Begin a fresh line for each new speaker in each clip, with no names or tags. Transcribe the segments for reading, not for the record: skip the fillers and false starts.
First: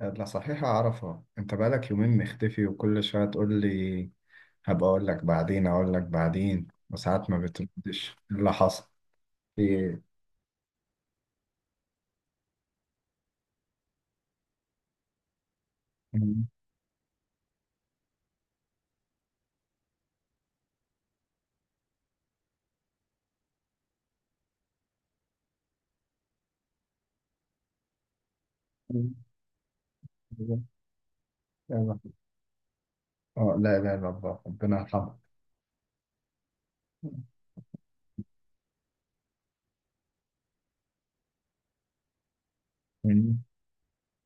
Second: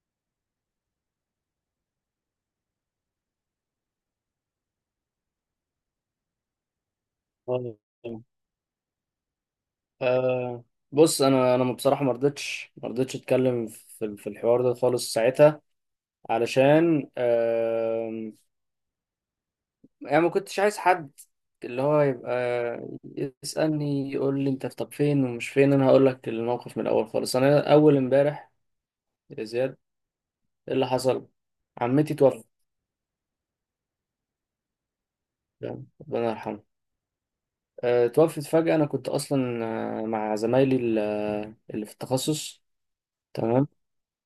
لا، صحيح أعرفها. أنت بقالك يومين مختفي وكل شوية تقول لي هبقى أقول لك بعدين، أقول لك بعدين، وساعات ما
آه،
بتردش. إيه اللي حصل؟ في إيه؟
آه، بص انا بصراحه ما رضيتش اتكلم في الحوار ده خالص ساعتها علشان يعني ما كنتش عايز حد اللي هو يبقى يسالني يقول لي انت طب فين ومش فين، انا هقول لك الموقف من الاول خالص. انا اول امبارح يا زياد ايه اللي حصل؟
آه،
عمتي توفت.
لا لا لا، الله ربنا يرحمه.
تمام؟ ربنا يرحمها. توفت فجاه. انا كنت اصلا مع زمايلي اللي في التخصص.
مم.
تمام.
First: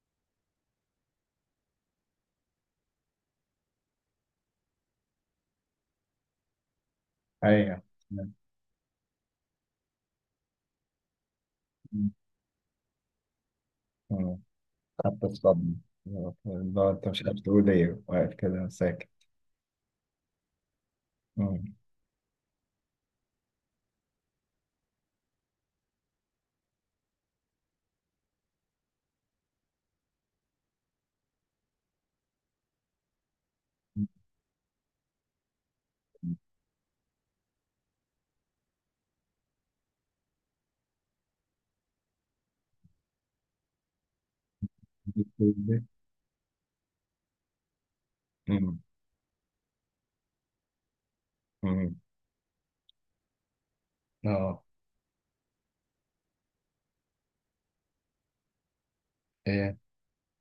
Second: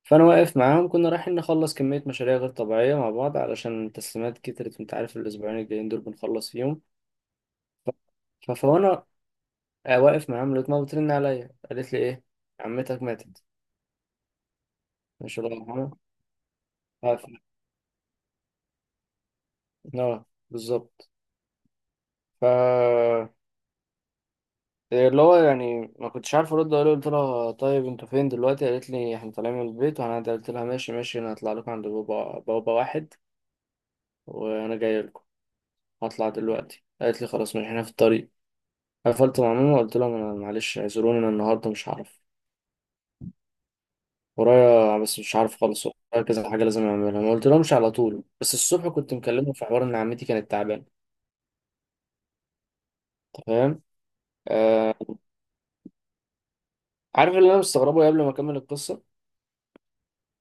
فانا واقف معاهم، كنا رايحين نخلص كميه مشاريع غير طبيعيه مع بعض علشان تسليمات كترت، وانت عارف الاسبوعين الجايين دول بنخلص فيهم.
أيوه.
فانا واقف معاهم لقيت ماما بترن عليا، قالت لي
مم.
ايه، عمتك ماتت.
حتى
مش الله
الصدمة.
يرحمها.
لا،
ف-
أنت مش
ف-
عارف تقول إيه، واقف كده ساكت.
اه بالظبط.
مم.
ف اللي هو يعني ما كنتش عارف ارد اقول لها، قلت لها طيب انتوا فين دلوقتي، قالت لي احنا طالعين من البيت وهنعدي، قلت لها ماشي ماشي، انا هطلع لكم عند بابا، بابا، واحد وانا جاي لكم، هطلع دلوقتي. قالت لي خلاص ماشي احنا في الطريق. قفلت مع ماما، قلت لهم انا معلش اعذروني انا النهارده مش هعرف، ورايا، بس مش عارف خالص ورايا كذا حاجه لازم اعملها. ما قلت لهمش على طول، بس
مم.
الصبح كنت مكلمه في حوار ان عمتي كانت تعبانه.
مم.
أنت فاهم؟
آه.
آه. عارف اللي انا مستغربه قبل ما اكمل القصه،
إيه؟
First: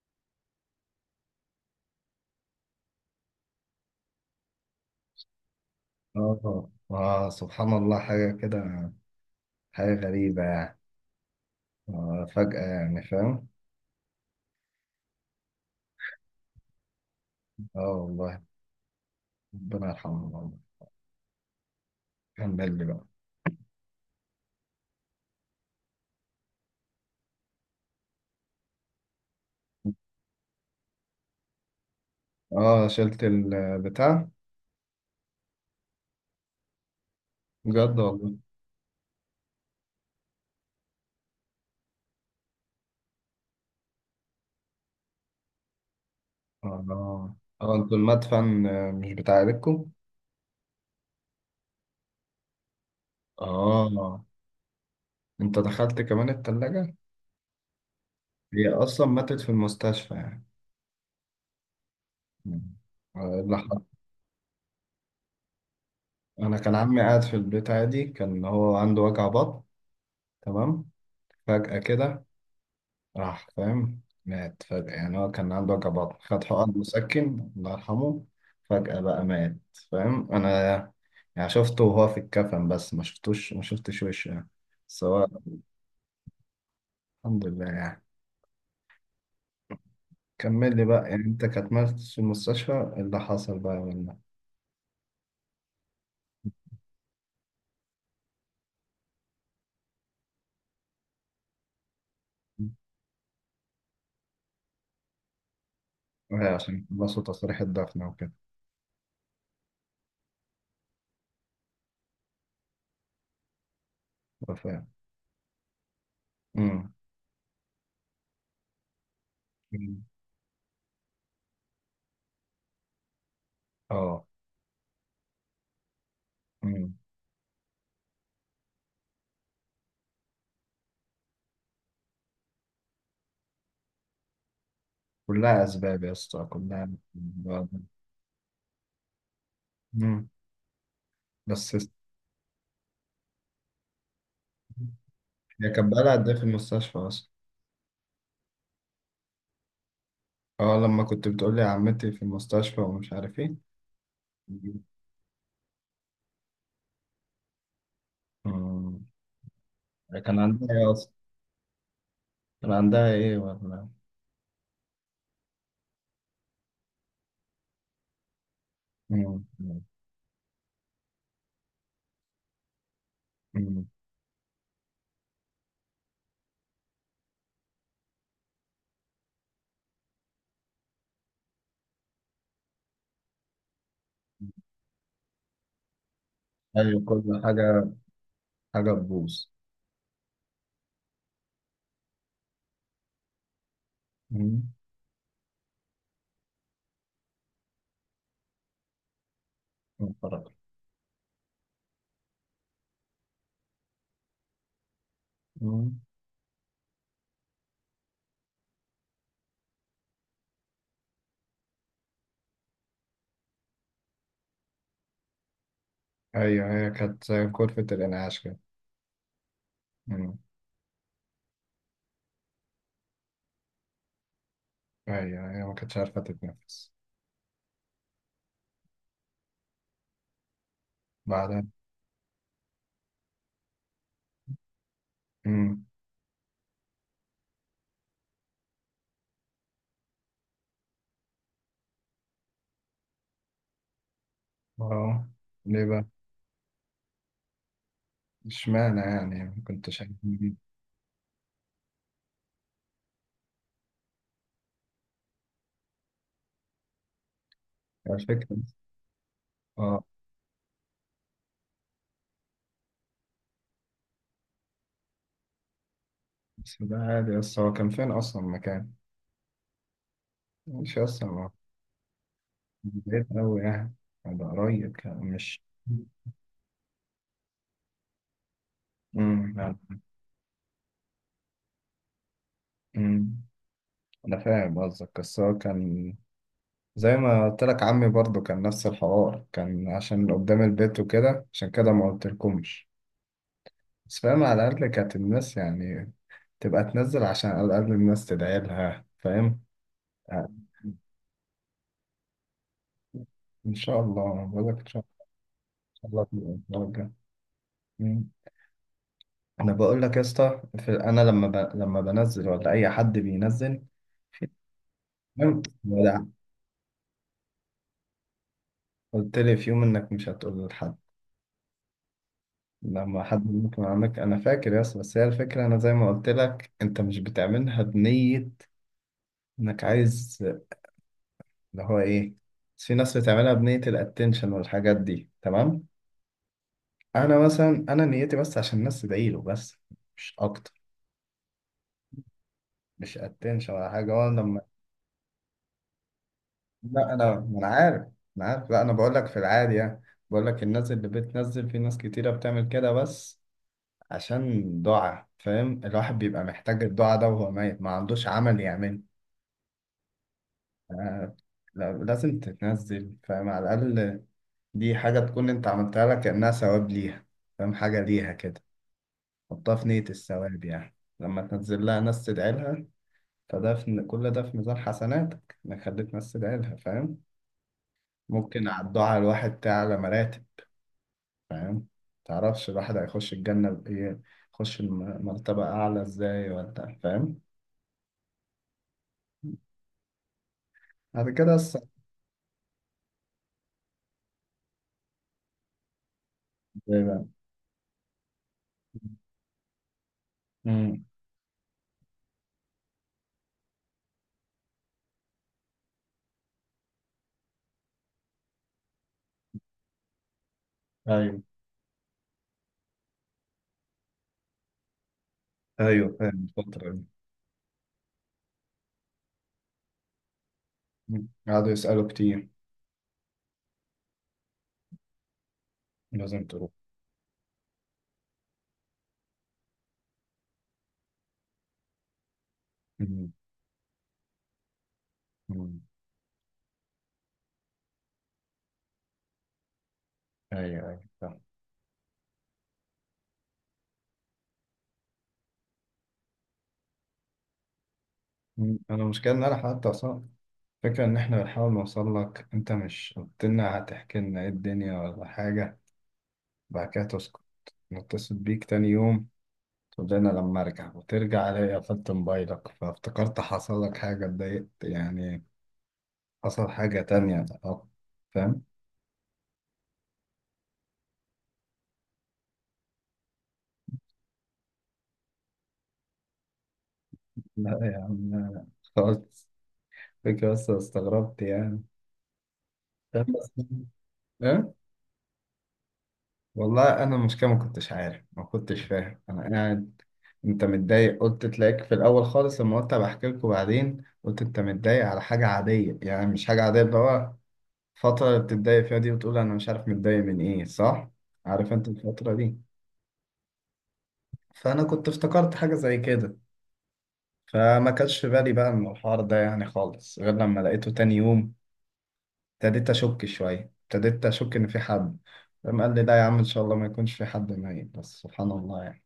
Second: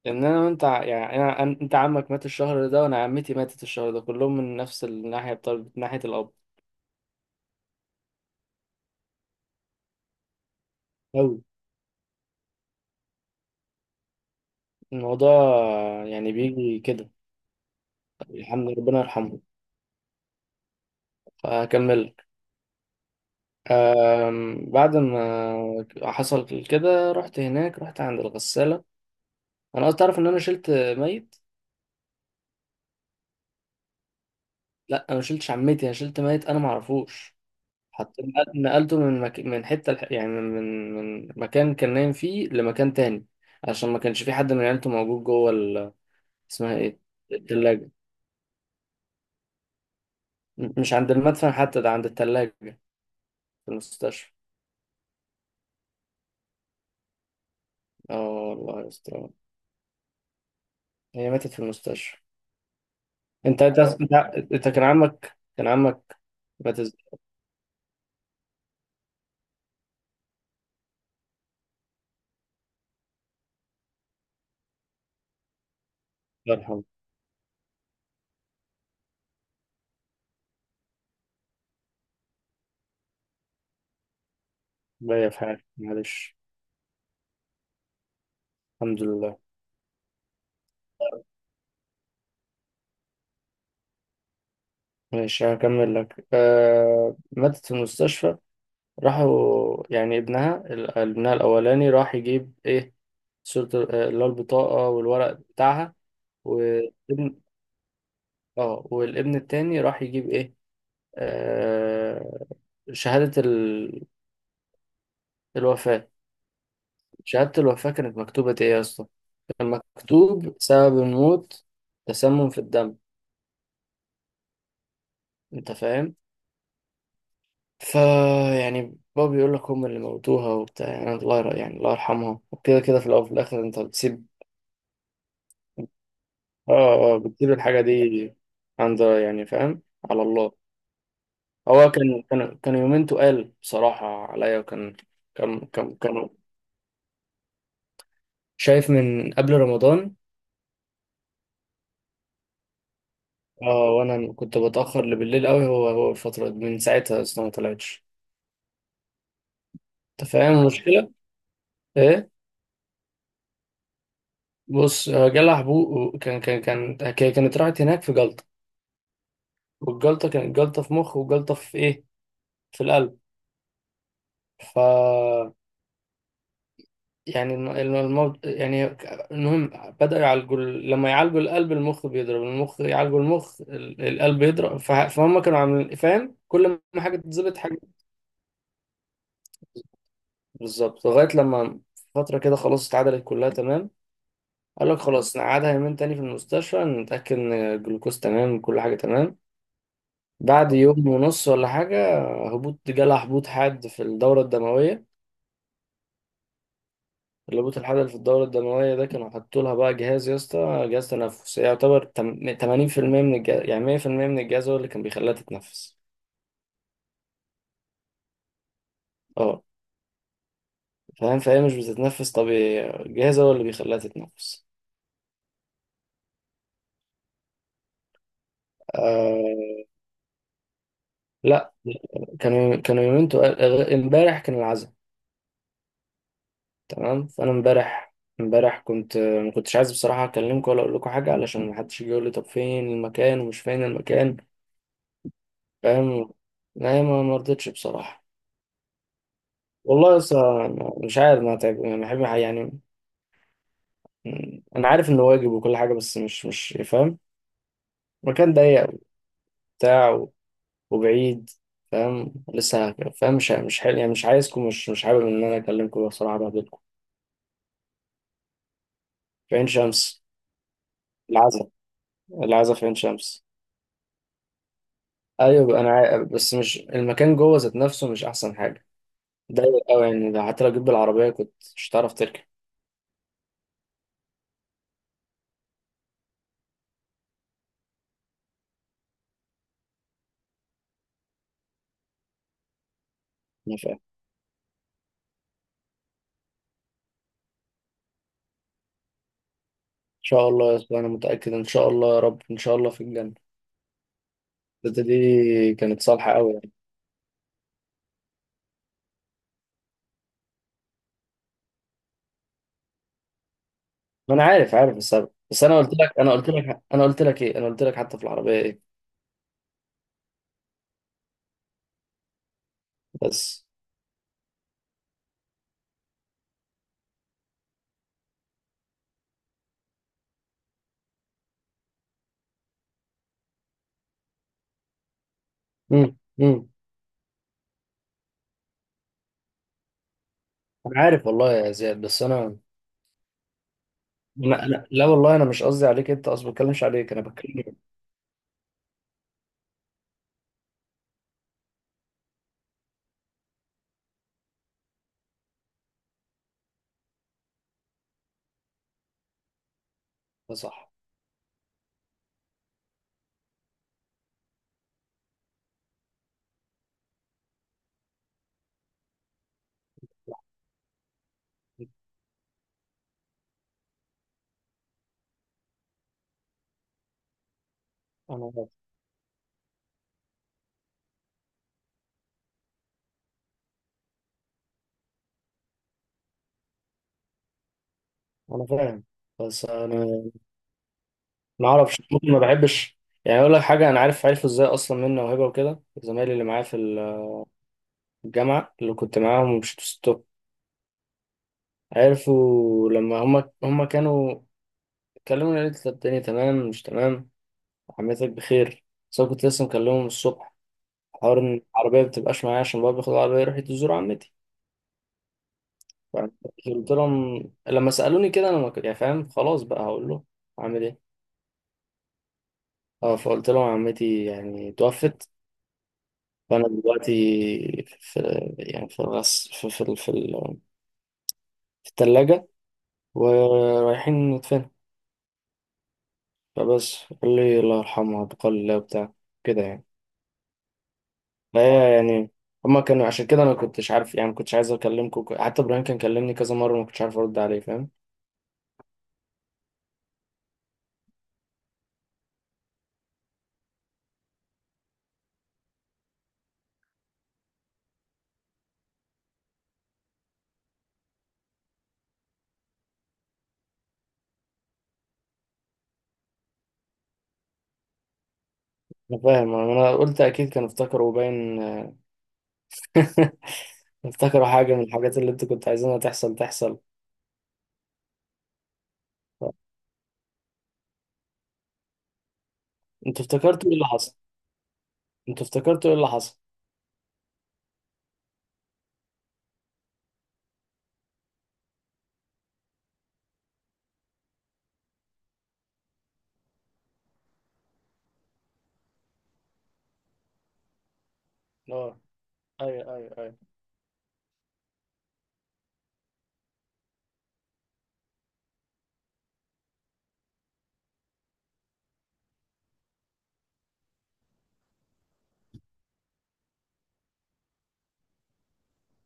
ان انا وانت يعني انا انت عمك مات الشهر ده وانا عمتي ماتت الشهر ده، كلهم من نفس الناحيه بتاع ناحيه الاب.
آه آه، سبحان الله، حاجة كده. حاجة غريبة يعني.
قوي
آه، فجأة يعني، فاهم.
الموضوع يعني، بيجي كده.
اه والله.
الحمد لله ربنا يرحمه.
ربنا يرحمه والله.
فهكمل.
كان بالي بقى.
بعد ما حصل كده رحت هناك، رحت عند الغسالة. انا قلت تعرف ان انا شلت ميت.
اه، شلت البتاع.
لا انا ما شلتش عمتي، انا شلت ميت انا ما اعرفوش.
بجد
حطيت،
والله.
نقلته من حتة يعني من مكان كان نايم فيه لمكان تاني، عشان ما كانش في حد من عيلته موجود جوه ال... اسمها
اه
ايه،
اه، آه،
التلاجة.
انتوا المدفن، آه، مش بتاع عيلتكوا.
مش عند المدفن حتى، ده عند التلاجة في
اه،
المستشفى.
انت دخلت كمان التلاجة.
اه
هي
والله
اصلا
يستر.
ماتت في المستشفى يعني.
هي ماتت في المستشفى.
مم. آه، اللي
انت انت
حصل.
انت, انت كان عمك كان عمك،
انا كان
مات
عمي قاعد في البيت عادي، كان هو عنده وجع بطن. تمام. فجأة كده. راح فاهم. مات فجأة يعني، هو كان عنده وجع بطن، خد
الله
حقن
يرحمه.
مسكن، الله يرحمه. فجأة بقى مات. فاهم أنا. يعني شفته وهو في الكفن، بس ما شفتش وشه يعني. سواء.
بيا في حالي معلش.
الحمد لله يعني.
الحمد لله.
كمل لي بقى. يعني أنت كانت مات في المستشفى، إيه اللي حصل بقى ولا؟
ماشي هكمل لك. آه ماتت في المستشفى. راحوا يعني ابنها ابنها الأولاني راح يجيب إيه، صورة اللي هو البطاقة والورق بتاعها.
إيه؟ عشان خلصوا
والابن،
تصريح الدفن وكده.
اه والابن التاني راح يجيب إيه، آه شهادة ال...
أه، فاهم.
الوفاة.
أمم.
شهادة الوفاة كانت مكتوبة إيه يا اسطى؟ كان
أمم.
مكتوب سبب الموت، تسمم في الدم.
أه.
أنت فاهم؟
أمم.
فا يعني بابا بيقول لك هم اللي موتوها وبتاع، يعني الله يعني الله يرحمها، وكده كده في الأول وفي الآخر. أنت بتسيب،
كلها أسباب يا اسطى، كلها
بتسيب
أسباب.
الحاجة دي عند، يعني فاهم، على
أمم.
الله.
بس
هو كان يومين تقال بصراحة عليا. وكان كان
هي كانت
كان
بقالها
كان
قد إيه في المستشفى أصلا؟
شايف من قبل رمضان.
اه، لما كنت بتقولي عمتي في المستشفى ومش عارف ايه.
اه وأنا كنت
مم.
بتأخر لبالليل قوي. هو الفترة دي من ساعتها أصلا ما طلعتش. أنت
كان
فاهم
عندها ايه
المشكلة؟
اصلا؟
إيه؟
كان عندها ايه ولا؟
بص، جالها حبوب. كان هي كانت راحت هناك في جلطة.
مم.
والجلطة كانت جلطة في مخ وجلطة في إيه، في القلب.
مم.
ف يعني الموض... يعني إنهم بدأوا يعالجوا لما يعالجوا القلب المخ بيضرب، المخ يعالجوا المخ القلب يضرب ف... فهم كانوا عاملين فاهم، كل ما
ايوه
حاجة
كل
تتظبط حاجة.
حاجه. حاجه تبوظ.
بالظبط لغاية لما فترة كده خلاص اتعدلت كلها تمام.
مم.
قال لك خلاص نقعدها يومين تاني في المستشفى، نتأكد إن الجلوكوز تمام، كل حاجة تمام.
مفرج.
بعد يوم ونص ولا حاجة، هبوط جالها، هبوط حاد في الدورة الدموية.
مم.
اللبوت الحبل في الدورة الدموية ده، كانوا حطوا لها بقى جهاز يا اسطى، جهاز تنفس يعتبر 80% من الجهاز، يعني 100% من الجهاز هو اللي كان بيخليها تتنفس.
ايوه، هي كانت زي غرفه الانعاش كده.
اه
مم.
فاهم، فهي مش بتتنفس طبيعي، الجهاز هو اللي بيخليها تتنفس.
ايوه، هي ما كانتش عارفه تتنفس.
آه
بعدين.
لا. كانوا يومينتو، امبارح كان العزاء.
مم.
تمام. فانا امبارح، امبارح كنت ما كنتش عايز بصراحة اكلمكم ولا اقول لكم حاجة، علشان ما حدش يجي يقول لي طب فين المكان ومش فين المكان.
اه، ليه بقى؟
فاهم. لا ما مرضتش بصراحة.
اشمعنى يعني ما كنتش عارف؟
والله لسه مش عارف، ما تعب يعني، بحب يعني. انا عارف انه واجب وكل حاجه، بس مش مش فاهم. مكان
الفكره.
ضيق
اه،
وبتاع وبعيد. فاهم. لسه فاهم، مش مش حل... يعني مش عايزكم، مش مش حابب ان انا اكلمكم بصراحه
بس
بهدلكم.
ده عادي، بس هو كان فين اصلا مكان؟
في عين شمس.
مش اصلا.
العزا، العزا في عين
بعيد
شمس.
أوي يعني. ده قريب يعني، مش.
ايوه انا عارف، بس مش المكان جوه ذات نفسه مش احسن حاجه،
مم. يعني.
ضيق قوي يعني. ده حتى لو جيت بالعربيه كنت مش هتعرف تركب.
مم. أنا فاهم قصدك، بس هو كان، زي ما قلت لك، عمي برضه كان نفس الحوار، كان عشان قدام البيت وكده، عشان كده ما قلتلكمش.
انا فاهم، ان
بس فاهم، على الأقل كانت الناس يعني تبقى تنزل، عشان على الأقل الناس تدعي لها، فاهم. آه،
شاء الله يا أسطى، انا متاكد ان شاء الله يا رب، ان شاء الله في الجنه.
إن شاء الله، بقول لك إن
الحتة
شاء.
دي
إن
كانت
شاء الله
صالحة
تبقى
أوي يعني.
الدرجة. مم. أنا بقول لك يا اسطى، أنا لما بنزل، ولا أي حد بينزل.
ما انا
في.
عارف عارف السبب. بس انا قلت لك انا قلت لك انا قلت لك ايه، انا قلت لك حتى في العربيه ايه.
قلت لي في يوم انك مش هتقول لحد لما حد
بس
ممكن عندك، انا فاكر، يس. بس هي الفكره، انا زي ما قلت لك، انت مش بتعملها بنيه انك عايز، اللي هو ايه، بس في ناس بتعملها بنيه الاتنشن والحاجات دي، تمام.
امم.
انا مثلا، انا نيتي بس عشان الناس تدعي له، بس. مش اكتر.
انا عارف والله يا زياد، بس انا،
مش اتنشن ولا حاجه. وانا لما،
لا والله انا مش قصدي عليك انت، اصلا ما بتكلمش عليك،
لا،
انا
انا ما انا
بتكلم.
عارف. انا عارف. لا، انا بقول لك في العادي يعني. بقول لك الناس اللي بتنزل، في ناس كتيره بتعمل كده، بس عشان دعاء، فاهم. الواحد بيبقى محتاج الدعاء ده وهو ميت، ما عندوش عمل يعمله.
ده صح.
آه، لازم تتنزل، فاهم، على الأقل. دي حاجة تكون أنت عملتها لك كأنها ثواب ليها، فاهم. حاجة ليها كده. حطها في نية الثواب يعني. لما تنزل لها ناس تدعي لها، فده في كل ده في ميزان حسناتك، إنك خليت ناس تدعي لها، فاهم.
انا
ممكن
عارف.
على الدعاء الواحد تعلى مراتب، فاهم. متعرفش الواحد هيخش الجنة بإيه، يخش مرتبة أعلى إزاي، ولا فاهم.
انا فاهم، بس انا
بعد كده
ما اعرفش، ممكن ما بحبش يعني. اقول لك حاجه، انا عارف، عارف ازاي اصلا منه وهبه وكده زمايلي اللي معايا في
دايما.
الجامعه اللي كنت معاهم ومشيتوا ستوب،
امم.
عرفوا لما هم كانوا اتكلموا، قالت لي الدنيا تمام مش تمام، عمتك بخير، بس انا كنت لسه مكلمهم الصبح حوار
ايوه
ان العربيه ما بتبقاش معايا عشان بابا بياخد العربيه يروح يزور عمتي.
ايوه، فاهم
فقلت
الفترة دي.
لهم لما سالوني كده، انا ما كنت- يعني فاهم خلاص بقى هقول له اعمل ايه.
مم. قعدوا يسألوا كتير.
اه فقلت لهم عمتي يعني توفت،
لازم
فانا
تروح.
دلوقتي في، يعني في الثلاجه
مم.
ورايحين ندفنها.
مم.
فبس قال لي الله يرحمها، بقال الله وبتاع كده يعني.
ايوه ايوه فاهم.
ايوه يعني. هما كانوا عشان كده انا كنتش عارف، يعني ما كنتش عايز اكلمكم، حتى ابراهيم كان كلمني كذا مره وما كنتش عارف ارد عليه. فاهم.
مم. انا المشكلة ان انا حتى اصلا فكرة ان احنا بنحاول نوصل لك، انت مش قلت لنا هتحكي لنا ايه الدنيا ولا حاجة. بعد كده تسكت. نتصل بيك تاني يوم، تقول لنا لما ارجع، وترجع الاقي قفلت موبايلك، فافتكرت حصل لك حاجة، اتضايقت يعني، حصل حاجة تانية أه. فاهم.
انا فاهم. انا قلت اكيد كانوا افتكروا باين افتكروا حاجه من الحاجات اللي انتوا كنتوا عايزينها تحصل تحصل.
لا يا عم، لا، لا. خلاص. فكرة بس، استغربت يعني.
انتوا
فاهم، بس.
افتكرتوا ايه اللي حصل؟
ايه.
انتوا افتكرتوا ايه اللي حصل؟
والله انا المشكله ما كنتش عارف ما كنتش فاهم، انا قاعد انت متضايق، قلت تلاقيك في الاول خالص لما قلت بحكي لكم بعدين، قلت انت متضايق على حاجه عاديه، يعني مش حاجه عاديه اللي هو الفتره اللي بتتضايق فيها دي، وتقول انا مش عارف متضايق من ايه، صح؟ عارف انت
اه
الفتره دي.
ايوه.
فانا كنت افتكرت حاجه زي كده. فما كانش في بالي بقى من الحوار ده يعني خالص، غير لما لقيته تاني يوم، ابتديت اشك شويه، ابتديت اشك ان في حد. فقام قال لي لا يا عم، ان شاء الله ما يكونش في حد ميت، بس سبحان الله يعني.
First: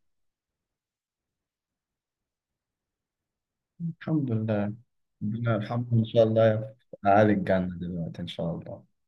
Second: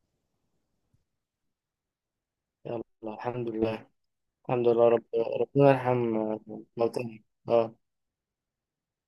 يلا الحمد لله.
الحمد
الحمد
لله.
لله رب،
ربنا
ربنا
الحمد
يرحم
ان شاء الله. في
موتانا.
اعالي
اه
الجنه دلوقتي ان شاء الله.